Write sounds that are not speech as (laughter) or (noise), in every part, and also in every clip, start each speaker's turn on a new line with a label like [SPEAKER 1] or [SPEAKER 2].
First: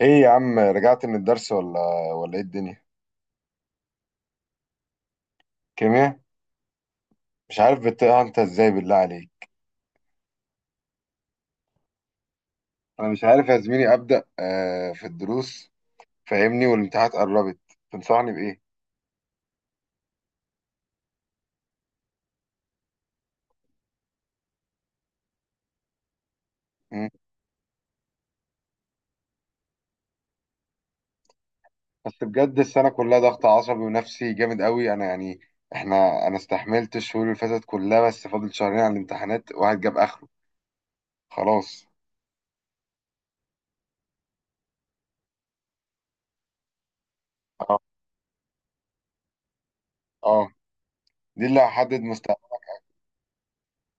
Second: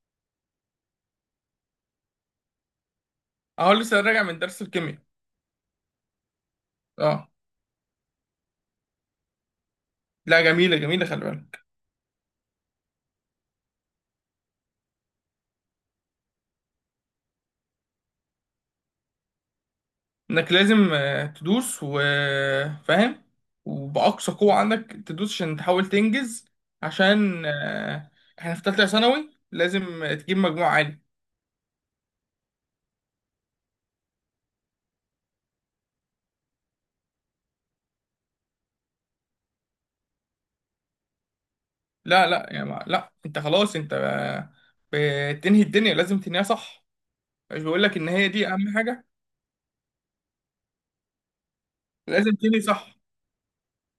[SPEAKER 1] ايه يا عم، رجعت من الدرس ولا ايه الدنيا؟
[SPEAKER 2] اهو لسه راجع من درس الكيمياء.
[SPEAKER 1] كيمياء.
[SPEAKER 2] اه،
[SPEAKER 1] مش عارف بتقع انت ازاي، بالله عليك.
[SPEAKER 2] لا، جميلة جميلة، خلي بالك
[SPEAKER 1] انا مش عارف يا زميلي ابدا، في الدروس فاهمني، والامتحانات قربت. تنصحني بايه؟
[SPEAKER 2] انك لازم تدوس وفاهم، وبأقصى قوة عندك تدوس عشان تحاول تنجز،
[SPEAKER 1] مم.
[SPEAKER 2] عشان احنا في تالتة ثانوي لازم تجيب مجموع عالي.
[SPEAKER 1] بس بجد السنه كلها ضغط عصبي ونفسي جامد قوي، انا يعني انا استحملت الشهور اللي فاتت كلها، بس فاضل شهرين على الامتحانات، واحد جاب اخره. خلاص.
[SPEAKER 2] لا لا يا ما لا، انت خلاص، انت بتنهي الدنيا لازم تنهيها صح. مش
[SPEAKER 1] اه.
[SPEAKER 2] بقول لك ان هي دي اهم حاجة،
[SPEAKER 1] آه. دي اللي هحدد.
[SPEAKER 2] لازم تنهي صح.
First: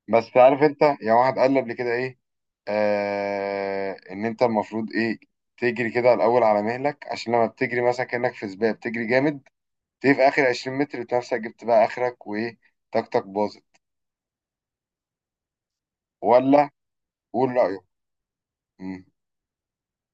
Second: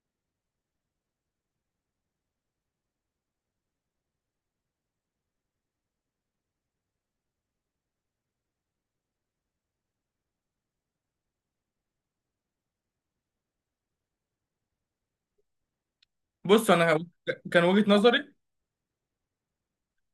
[SPEAKER 1] بس عارف انت، يعني واحد قال لي قبل كده ايه، ان انت المفروض ايه، تجري كده الاول على مهلك، عشان لما بتجري مثلا كانك في سباق بتجري جامد، تيجي في اخر 20 متر بتلاقي نفسك جبت بقى اخرك، وايه، طاقتك باظت ولا؟
[SPEAKER 2] بص، انا
[SPEAKER 1] قول
[SPEAKER 2] كان
[SPEAKER 1] رايك.
[SPEAKER 2] وجهة نظري،
[SPEAKER 1] مم.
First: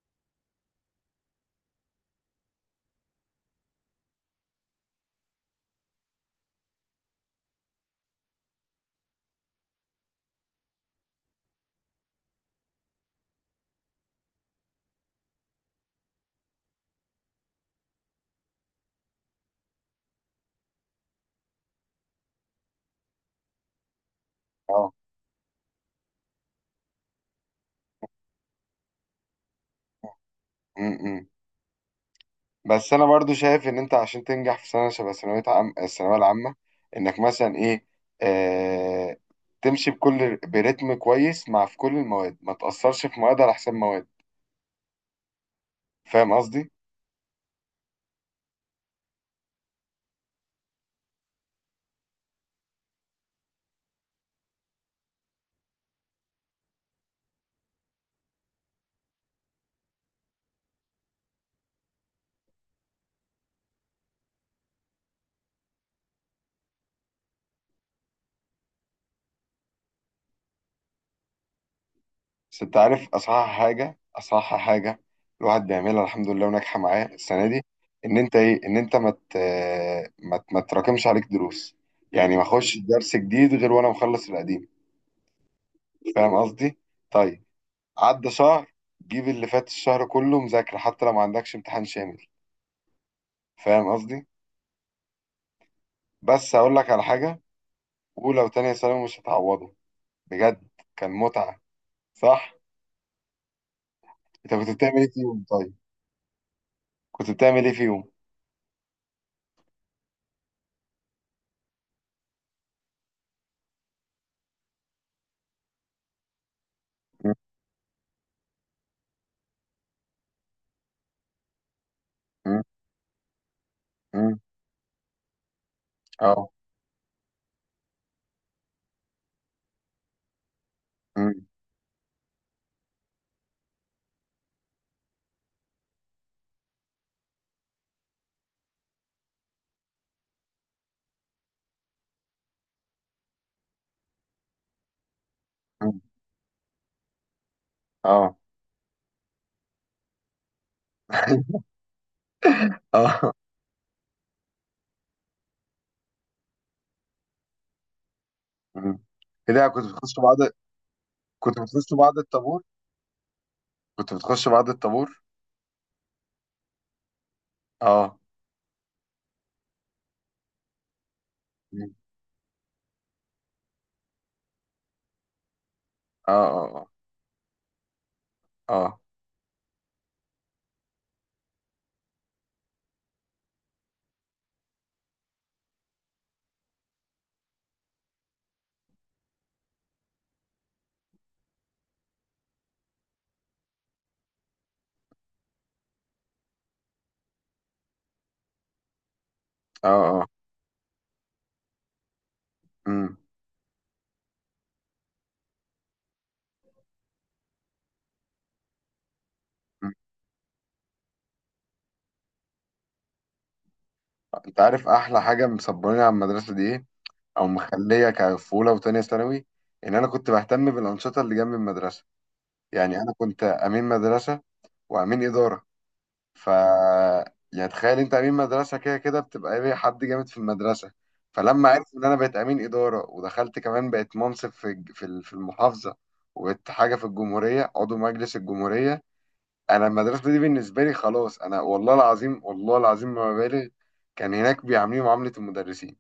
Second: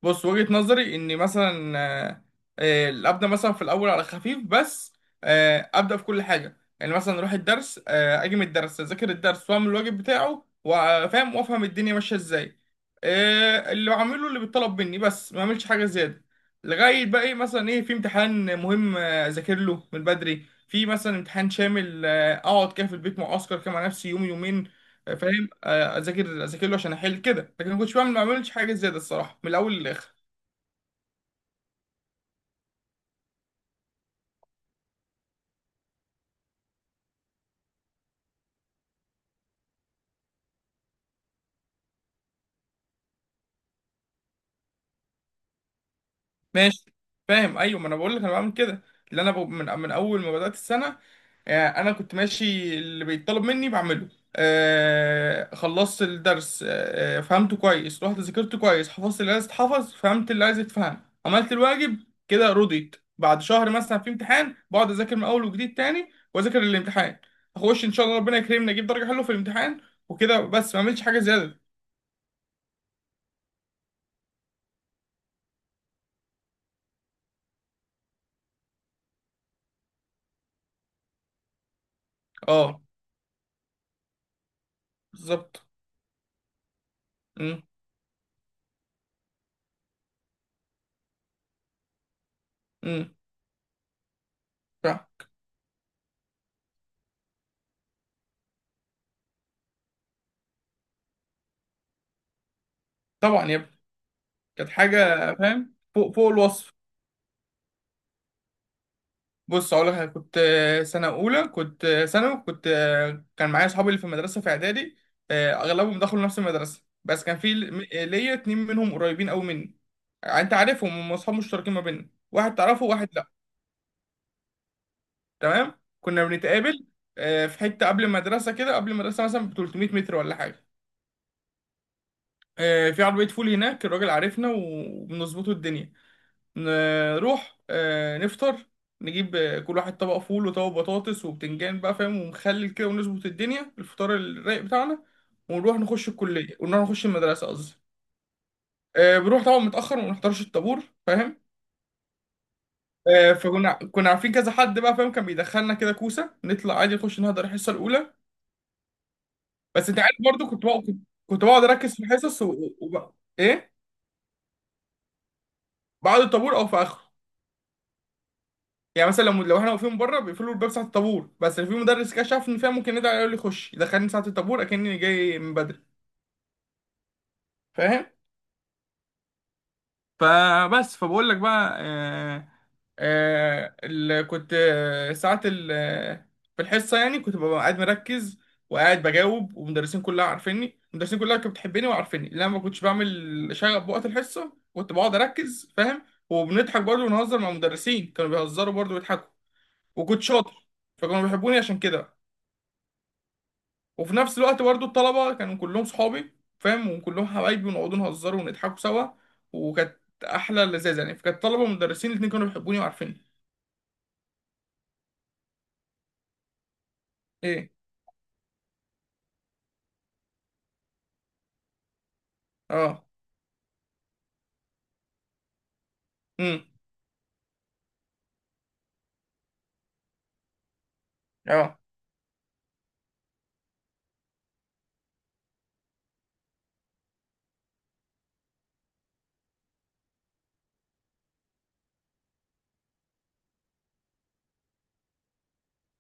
[SPEAKER 2] بص وجهة نظري ان مثلا ابدا مثلا في الاول على خفيف بس، ابدا في كل حاجه، يعني مثلا اروح الدرس، اجي من الدرس اذاكر الدرس واعمل الواجب بتاعه، وافهم وافهم الدنيا ماشيه ازاي، اللي بعمله اللي بيطلب مني، بس ما اعملش حاجه زياده. لغايه بقى ايه، مثلا ايه، في امتحان مهم اذاكر له من بدري، في مثلا امتحان شامل اقعد كده في البيت معسكر كده مع نفسي يوم يومين،
[SPEAKER 1] اه.
[SPEAKER 2] فاهم، اذاكر له عشان احل كده، لكن ما بعملش حاجه زياده الصراحه من الاول للاخر.
[SPEAKER 1] مم. مم. بس انا برضو شايف ان انت عشان تنجح في سنه شبه ثانويه عام، الثانويه العامه، انك مثلا ايه، آه تمشي بكل برتم كويس مع في كل المواد، ما تاثرش في مواد على حساب مواد. فاهم قصدي؟
[SPEAKER 2] ماشي، فاهم، ايوه، ما انا بقول لك انا بعمل كده. اللي انا من اول ما بدات السنه، انا كنت ماشي اللي بيطلب مني بعمله، خلصت الدرس، فهمته كويس، رحت ذاكرته كويس، حفظت اللي عايز يتحفظ، فهمت اللي عايز يتفهم، عملت الواجب كده، رضيت. بعد شهر مثلا في امتحان بقعد اذاكر من اول وجديد تاني واذاكر الامتحان، اخش ان شاء الله ربنا يكرمني اجيب درجه حلوه في الامتحان. وكده بس، ما اعملش حاجه زياده.
[SPEAKER 1] بس انت عارف اصح حاجه، اصح حاجه الواحد بيعملها الحمد لله وناجحه معاه السنه دي، ان انت ايه، ان انت ما تراكمش عليك دروس. يعني ما اخش
[SPEAKER 2] اه،
[SPEAKER 1] درس جديد غير وانا مخلص القديم.
[SPEAKER 2] بالظبط.
[SPEAKER 1] فاهم قصدي؟ طيب.
[SPEAKER 2] امم.
[SPEAKER 1] عدى شهر، جيب اللي فات الشهر كله مذاكره حتى لو ما عندكش امتحان شامل.
[SPEAKER 2] امم.
[SPEAKER 1] فاهم قصدي؟ بس اقول لك على حاجه، اولى وتانية ثانوي مش هتعوضه بجد. كان متعه، صح؟
[SPEAKER 2] طبعا يا ابني.
[SPEAKER 1] انت
[SPEAKER 2] كانت
[SPEAKER 1] كنت
[SPEAKER 2] حاجة
[SPEAKER 1] بتعمل ايه فيهم طيب؟
[SPEAKER 2] فاهم فوق فوق الوصف.
[SPEAKER 1] كنت بتعمل ايه فيهم؟
[SPEAKER 2] بص أقول لك حاجة، كنت سنة أولى كنت ثانوي، كنت كان معايا أصحابي اللي في المدرسة في إعدادي، أغلبهم دخلوا نفس المدرسة، بس
[SPEAKER 1] م-
[SPEAKER 2] كان في ليا اتنين منهم قريبين أوي مني. يعني أنت عارفهم، هم أصحاب مشتركين ما بيننا، واحد
[SPEAKER 1] م-
[SPEAKER 2] تعرفه وواحد لأ.
[SPEAKER 1] م.
[SPEAKER 2] تمام. كنا
[SPEAKER 1] اه.
[SPEAKER 2] بنتقابل في حتة قبل المدرسة كده، قبل المدرسة مثلا ب 300 متر ولا حاجة،
[SPEAKER 1] م.
[SPEAKER 2] في عربية فول هناك الراجل عارفنا وبنظبطه الدنيا، نروح نفطر، نجيب كل واحد طبق فول وطبق بطاطس وبتنجان بقى فاهم، ومخلل كده، ونظبط الدنيا الفطار الرايق بتاعنا، ونروح
[SPEAKER 1] مم.
[SPEAKER 2] نخش الكلية، ونروح نخش المدرسة قصدي.
[SPEAKER 1] اه.
[SPEAKER 2] بنروح طبعا متأخر وما نحضرش الطابور فاهم.
[SPEAKER 1] (laughs) اه.
[SPEAKER 2] فكنا عارفين كذا حد بقى فاهم، كان بيدخلنا كده كوسة، نطلع عادي نخش نهدر الحصة الأولى.
[SPEAKER 1] مم. كده كنت
[SPEAKER 2] بس أنت
[SPEAKER 1] بتخش
[SPEAKER 2] عارف
[SPEAKER 1] بعض.
[SPEAKER 2] برضه كنت بقعد، كنت
[SPEAKER 1] كنت
[SPEAKER 2] بقعد
[SPEAKER 1] بتخش
[SPEAKER 2] أركز في
[SPEAKER 1] بعض
[SPEAKER 2] الحصص
[SPEAKER 1] الطابور.
[SPEAKER 2] إيه،
[SPEAKER 1] كنت بتخش بعض الطابور.
[SPEAKER 2] بعد الطابور أو في آخره.
[SPEAKER 1] اه.
[SPEAKER 2] يعني مثلا لو احنا واقفين بره بيقفلوا الباب ساعه الطابور، بس لو في
[SPEAKER 1] مم.
[SPEAKER 2] مدرس كده شاف ان فيها، ممكن يدعي يقول لي خش، يدخلني ساعه الطابور اكني جاي من بدري.
[SPEAKER 1] اه. اه.
[SPEAKER 2] فاهم.
[SPEAKER 1] اه.
[SPEAKER 2] فبقول لك بقى آه آه ال- كنت آه، ساعه ال- آه، في الحصه يعني كنت ببقى قاعد مركز، وقاعد بجاوب، والمدرسين كلها عارفيني، المدرسين كلها كانت بتحبني وعارفيني، لان انا ما كنتش بعمل شغب بوقت الحصه، كنت بقعد اركز فاهم. وبنضحك برضه ونهزر مع المدرسين، كانوا بيهزروا برضه ويضحكوا.
[SPEAKER 1] اه.
[SPEAKER 2] وكنت
[SPEAKER 1] اه.
[SPEAKER 2] شاطر، فكانوا بيحبوني عشان كده.
[SPEAKER 1] امم.
[SPEAKER 2] وفي نفس الوقت برضو الطلبة كانوا كلهم صحابي فاهم، وكلهم حبايبي، ونقعد نهزروا ونضحكوا سوا. وكانت أحلى لذاذة يعني، فكانت طلبة ومدرسين الاتنين كانوا بيحبوني وعارفيني.
[SPEAKER 1] انت عارف احلى حاجه مصبراني على المدرسه دي ايه؟ او
[SPEAKER 2] إيه.
[SPEAKER 1] مخليه كفوله وتانية ثانوي؟ ان انا كنت بهتم بالانشطه اللي جنب المدرسه. يعني
[SPEAKER 2] أه.
[SPEAKER 1] انا كنت امين مدرسه، وامين اداره. ف،
[SPEAKER 2] أمم.
[SPEAKER 1] يعني تخيل انت، امين مدرسه كده كده بتبقى ايه، حد جامد في المدرسه. فلما
[SPEAKER 2] أه.
[SPEAKER 1] عرفوا ان انا بقيت امين اداره ودخلت كمان بقيت منصب في المحافظه، وبقيت حاجه في الجمهوريه، عضو مجلس الجمهوريه. انا المدرسه دي بالنسبه لي خلاص، انا والله العظيم، والله العظيم ما ببالغ، كان هناك بيعاملوني معامله المدرسين.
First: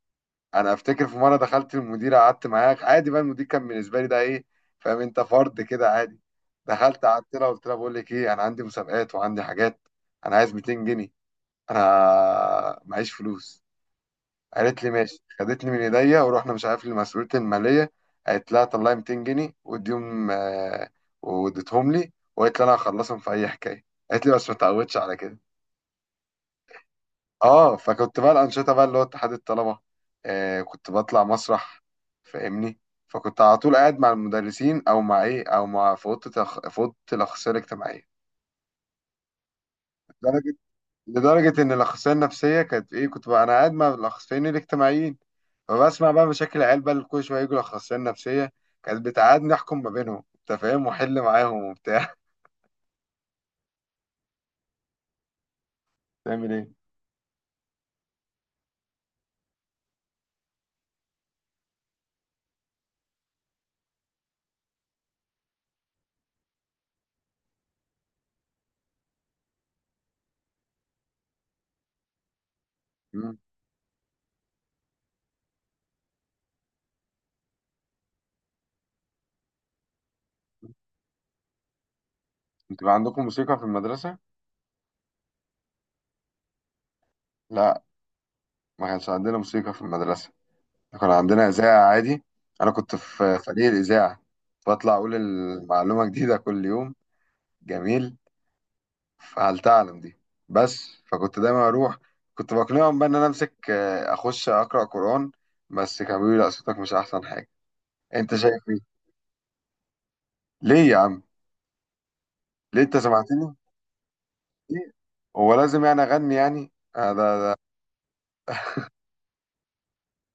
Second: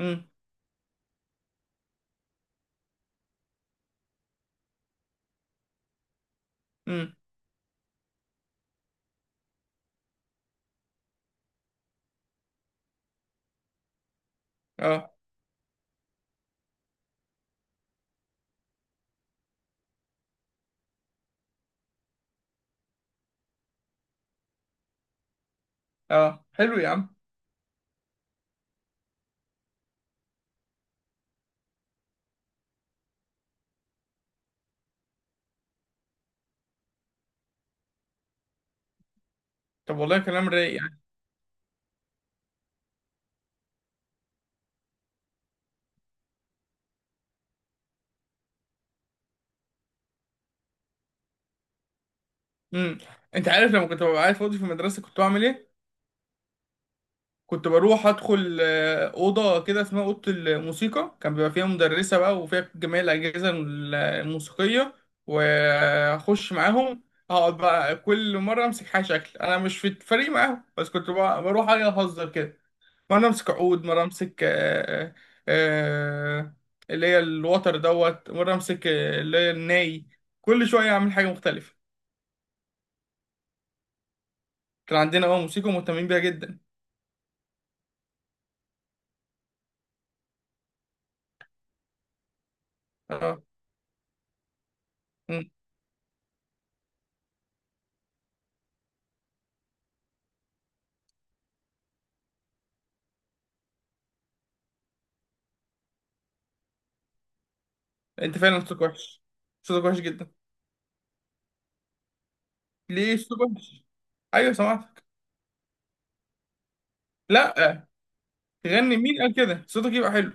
[SPEAKER 2] أمم.
[SPEAKER 1] انا افتكر في مره دخلت المدير قعدت معاه عادي، بقى المدير كان بالنسبه لي ده ايه، فاهم انت، فرد كده عادي. دخلت
[SPEAKER 2] أمم.
[SPEAKER 1] قعدت لها قلت لها بقول لك ايه، انا عندي مسابقات وعندي حاجات، انا عايز 200 جنيه، انا معيش فلوس. قالت لي
[SPEAKER 2] أه.
[SPEAKER 1] ماشي، خدتني من ايديا ورحنا مش عارف لمسؤوليه الماليه، قالت لها طلعي 200 جنيه واديهم، واديتهم لي، وقالت لي انا هخلصهم في اي حكايه، قالت لي بس ما تعودش على كده.
[SPEAKER 2] أه، حلو يا عم.
[SPEAKER 1] اه. فكنت بقى الانشطه بقى اللي هو اتحاد الطلبه، آه كنت بطلع مسرح، فاهمني. فكنت على طول قاعد مع المدرسين او مع ايه، او مع في في اوضه الاخصائيه الاجتماعيه.
[SPEAKER 2] طب والله كلام
[SPEAKER 1] لدرجه،
[SPEAKER 2] رايق يعني.
[SPEAKER 1] لدرجه ان الاخصائيه النفسيه كانت ايه، كنت بقى انا قاعد مع الاخصائيين الاجتماعيين، فبسمع بقى مشاكل العيال بقى اللي كل شويه يجوا الاخصائيه النفسيه، كانت بتقعدني احكم ما بينهم انت فاهم، واحل معاهم وبتاع.
[SPEAKER 2] أمم. أنت عارف لما كنت ببقى قاعد فاضي في المدرسة كنت بعمل إيه؟
[SPEAKER 1] (laughs) تعمل ايه؟
[SPEAKER 2] كنت بروح ادخل اوضه كده اسمها اوضه الموسيقى، كان بيبقى فيها مدرسه بقى، وفيها جميع الاجهزه الموسيقيه، واخش معاهم. اقعد بقى كل مره امسك حاجه، شكل انا مش في الفريق معاهم، بس بروح أجي اهزر كده. مره
[SPEAKER 1] مم.
[SPEAKER 2] امسك عود، مره امسك آه، اللي هي الوتر دوت، مره امسك اللي هي الناي، كل شويه اعمل حاجه مختلفه.
[SPEAKER 1] انتوا بقى عندكم موسيقى في المدرسه؟
[SPEAKER 2] كان عندنا اه موسيقى مهتمين بيها جدا.
[SPEAKER 1] لا، ما كانش عندنا موسيقى في المدرسه، كان عندنا إذاعة عادي. أنا كنت في
[SPEAKER 2] اه.
[SPEAKER 1] فريق الإذاعة، بطلع أقول
[SPEAKER 2] مم.
[SPEAKER 1] المعلومة جديدة كل يوم. جميل، فهل تعلم دي. بس فكنت دايما أروح، كنت بقنعهم بقى إن أنا أمسك، أخش أقرأ قرآن، بس كانوا بيقولوا لي لا صوتك مش أحسن حاجة. أنت
[SPEAKER 2] انت فعلا
[SPEAKER 1] شايف
[SPEAKER 2] صوتك
[SPEAKER 1] إيه؟
[SPEAKER 2] وحش، صوتك وحش جدا.
[SPEAKER 1] ليه يا عم؟ ليه أنت
[SPEAKER 2] ليه صوت
[SPEAKER 1] سمعتني؟
[SPEAKER 2] وحش. ايوه
[SPEAKER 1] ليه؟
[SPEAKER 2] سمعتك.
[SPEAKER 1] هو لازم يعني أغني يعني؟ ده.
[SPEAKER 2] لا، غني مين قال كده صوتك يبقى حلو.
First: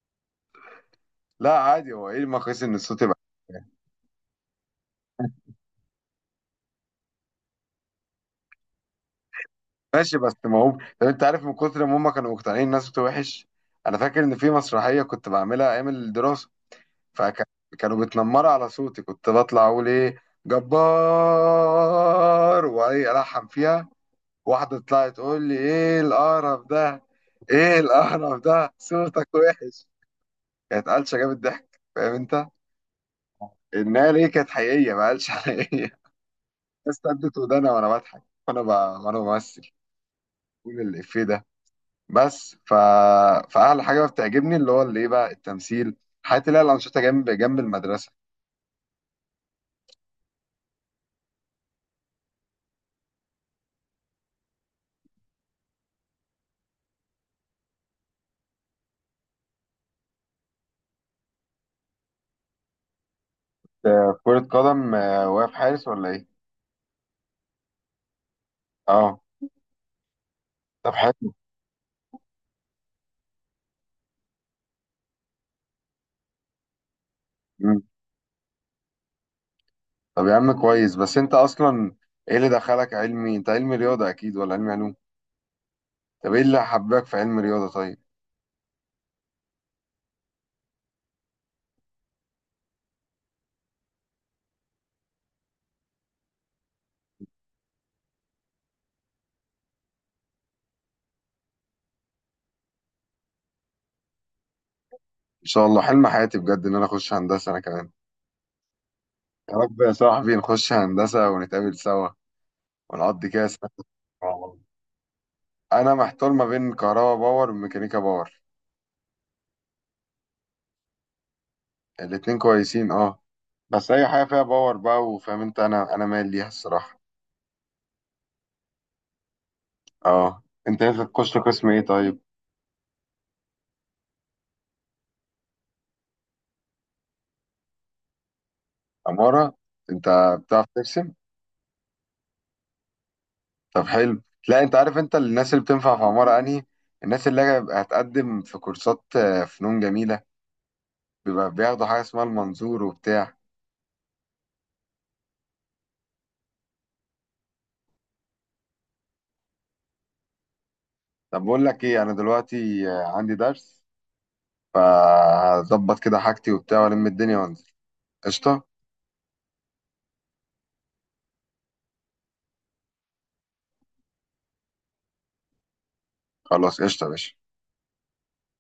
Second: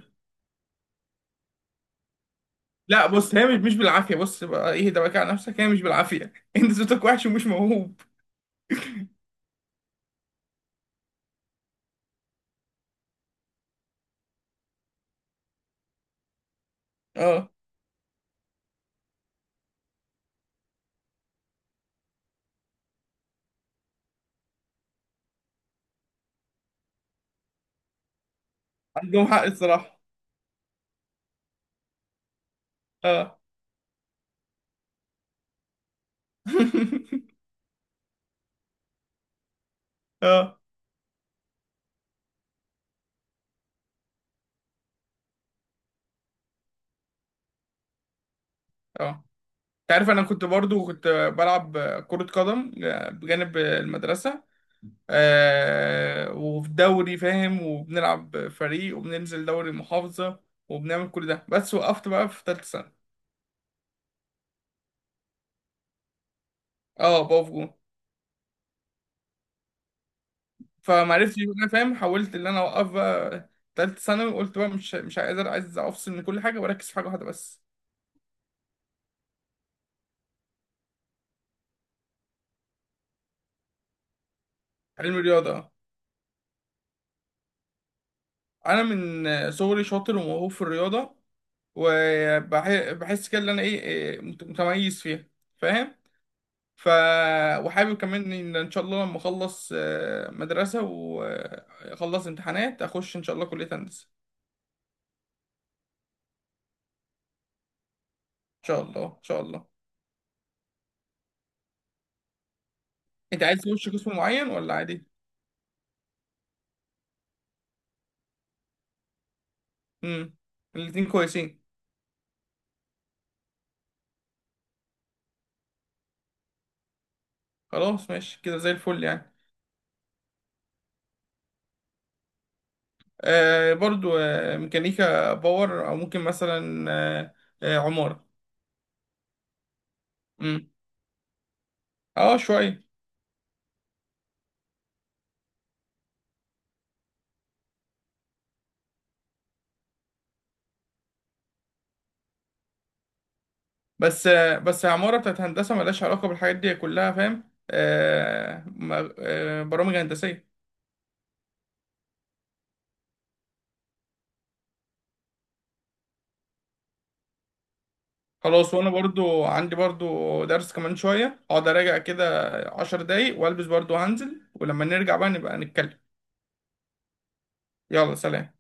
[SPEAKER 1] لا عادي، هو إيه المقاييس إن الصوت
[SPEAKER 2] لا
[SPEAKER 1] يبقى.
[SPEAKER 2] بص، هي مش مش بالعافيه، بص بقى ايه ده بقى على نفسك، هي مش بالعافيه. (laughs) انت صوتك وحش ومش موهوب.
[SPEAKER 1] ماشي، بس ما هو، طب انت عارف من كتر ما هم كانوا مقتنعين الناس بتوع وحش، انا فاكر ان في مسرحيه كنت بعملها ايام الدراسه،
[SPEAKER 2] اه،
[SPEAKER 1] فكانوا بتنمروا على صوتي، كنت بطلع اقول ايه جبار وايه الحن فيها، واحده طلعت تقول لي ايه القرف ده، ايه القرف ده
[SPEAKER 2] عندهم
[SPEAKER 1] صوتك
[SPEAKER 2] حق
[SPEAKER 1] وحش.
[SPEAKER 2] الصراحه.
[SPEAKER 1] كانت قلشه جابت ضحك، فاهم انت،
[SPEAKER 2] اه.
[SPEAKER 1] انها ليه كانت حقيقيه ما قالش حقيقيه. بس
[SPEAKER 2] (laughs)
[SPEAKER 1] سدت ودانا وانا بضحك، وانا بمثل،
[SPEAKER 2] اه.
[SPEAKER 1] بقول الافيه ده. بس ف... فأحلى حاجة بتعجبني اللي هو اللي إيه بقى التمثيل، حياتي اللي هي الأنشطة جنب جنب المدرسة.
[SPEAKER 2] اه، انت عارف انا كنت برضو كنت بلعب كرة قدم بجانب المدرسة، آه، وفي دوري فاهم، وبنلعب فريق وبننزل دوري محافظة، وبنعمل كل ده. بس وقفت بقى في تالتة سنة.
[SPEAKER 1] كرة قدم، واقف حارس ولا إيه؟
[SPEAKER 2] اه، بقف جون.
[SPEAKER 1] أه. طب حلو.
[SPEAKER 2] فمعرفتش انا فاهم، حاولت ان انا اوقف بقى تالتة ثانوي، وقلت بقى مش مش قادر، عايز افصل من كل حاجه واركز في حاجه واحده بس.
[SPEAKER 1] مم. طب يا عم كويس، بس أنت أصلا إيه اللي دخلك علمي؟ أنت علمي رياضة أكيد ولا علمي علوم؟
[SPEAKER 2] علم الرياضه.
[SPEAKER 1] طب إيه اللي حباك في علم رياضة طيب؟
[SPEAKER 2] انا من صغري شاطر وموهوب في الرياضه، وبحس كده ان انا ايه إيه، متميز فيها فاهم. ف، وحابب كمان ان ان شاء الله لما اخلص مدرسه واخلص امتحانات اخش ان شاء الله كليه هندسه.
[SPEAKER 1] إن شاء الله، حلم حياتي بجد إن أنا أخش هندسة أنا كمان.
[SPEAKER 2] ان شاء الله ان شاء
[SPEAKER 1] يا
[SPEAKER 2] الله.
[SPEAKER 1] رب يا صاحبي نخش هندسة ونتقابل سوا، ونقضي
[SPEAKER 2] انت
[SPEAKER 1] كده
[SPEAKER 2] عايز
[SPEAKER 1] سنة
[SPEAKER 2] تخش قسم
[SPEAKER 1] مع
[SPEAKER 2] معين
[SPEAKER 1] بعض.
[SPEAKER 2] ولا عادي؟
[SPEAKER 1] أنا محتار ما بين كهربا باور وميكانيكا باور.
[SPEAKER 2] امم، الاتنين كويسين.
[SPEAKER 1] الاتنين كويسين أه. بس اي حاجه فيها باور بقى، وفاهم انت، انا مايل ليها الصراحه.
[SPEAKER 2] خلاص ماشي كده زي الفل يعني.
[SPEAKER 1] اه، انت نفسك تخش قسم ايه طيب؟
[SPEAKER 2] آه برضو آه ميكانيكا باور، او ممكن مثلا عمارة.
[SPEAKER 1] عماره. انت بتعرف
[SPEAKER 2] امم.
[SPEAKER 1] ترسم؟
[SPEAKER 2] اه شوية.
[SPEAKER 1] طب حلو. لا انت عارف انت الناس اللي بتنفع في عماره انهي؟ الناس اللي هيبقى هتقدم في كورسات، فنون جميله، بيبقى بياخدوا حاجه اسمها المنظور وبتاع.
[SPEAKER 2] بس آه بس عمارة بتاعت هندسة ملهاش علاقة بالحاجات دي كلها فاهم، آه برامج هندسية.
[SPEAKER 1] طب بقول لك ايه، انا دلوقتي عندي درس، فهظبط كده حاجتي وبتاع والم الدنيا وانزل. قشطه.
[SPEAKER 2] خلاص، وانا برضو عندي برضو درس كمان شوية، اقعد اراجع كده عشر دقايق والبس برضو هنزل، ولما نرجع بقى نبقى نتكلم.
[SPEAKER 1] خلاص قشطه يا باشا.
[SPEAKER 2] يلا سلام.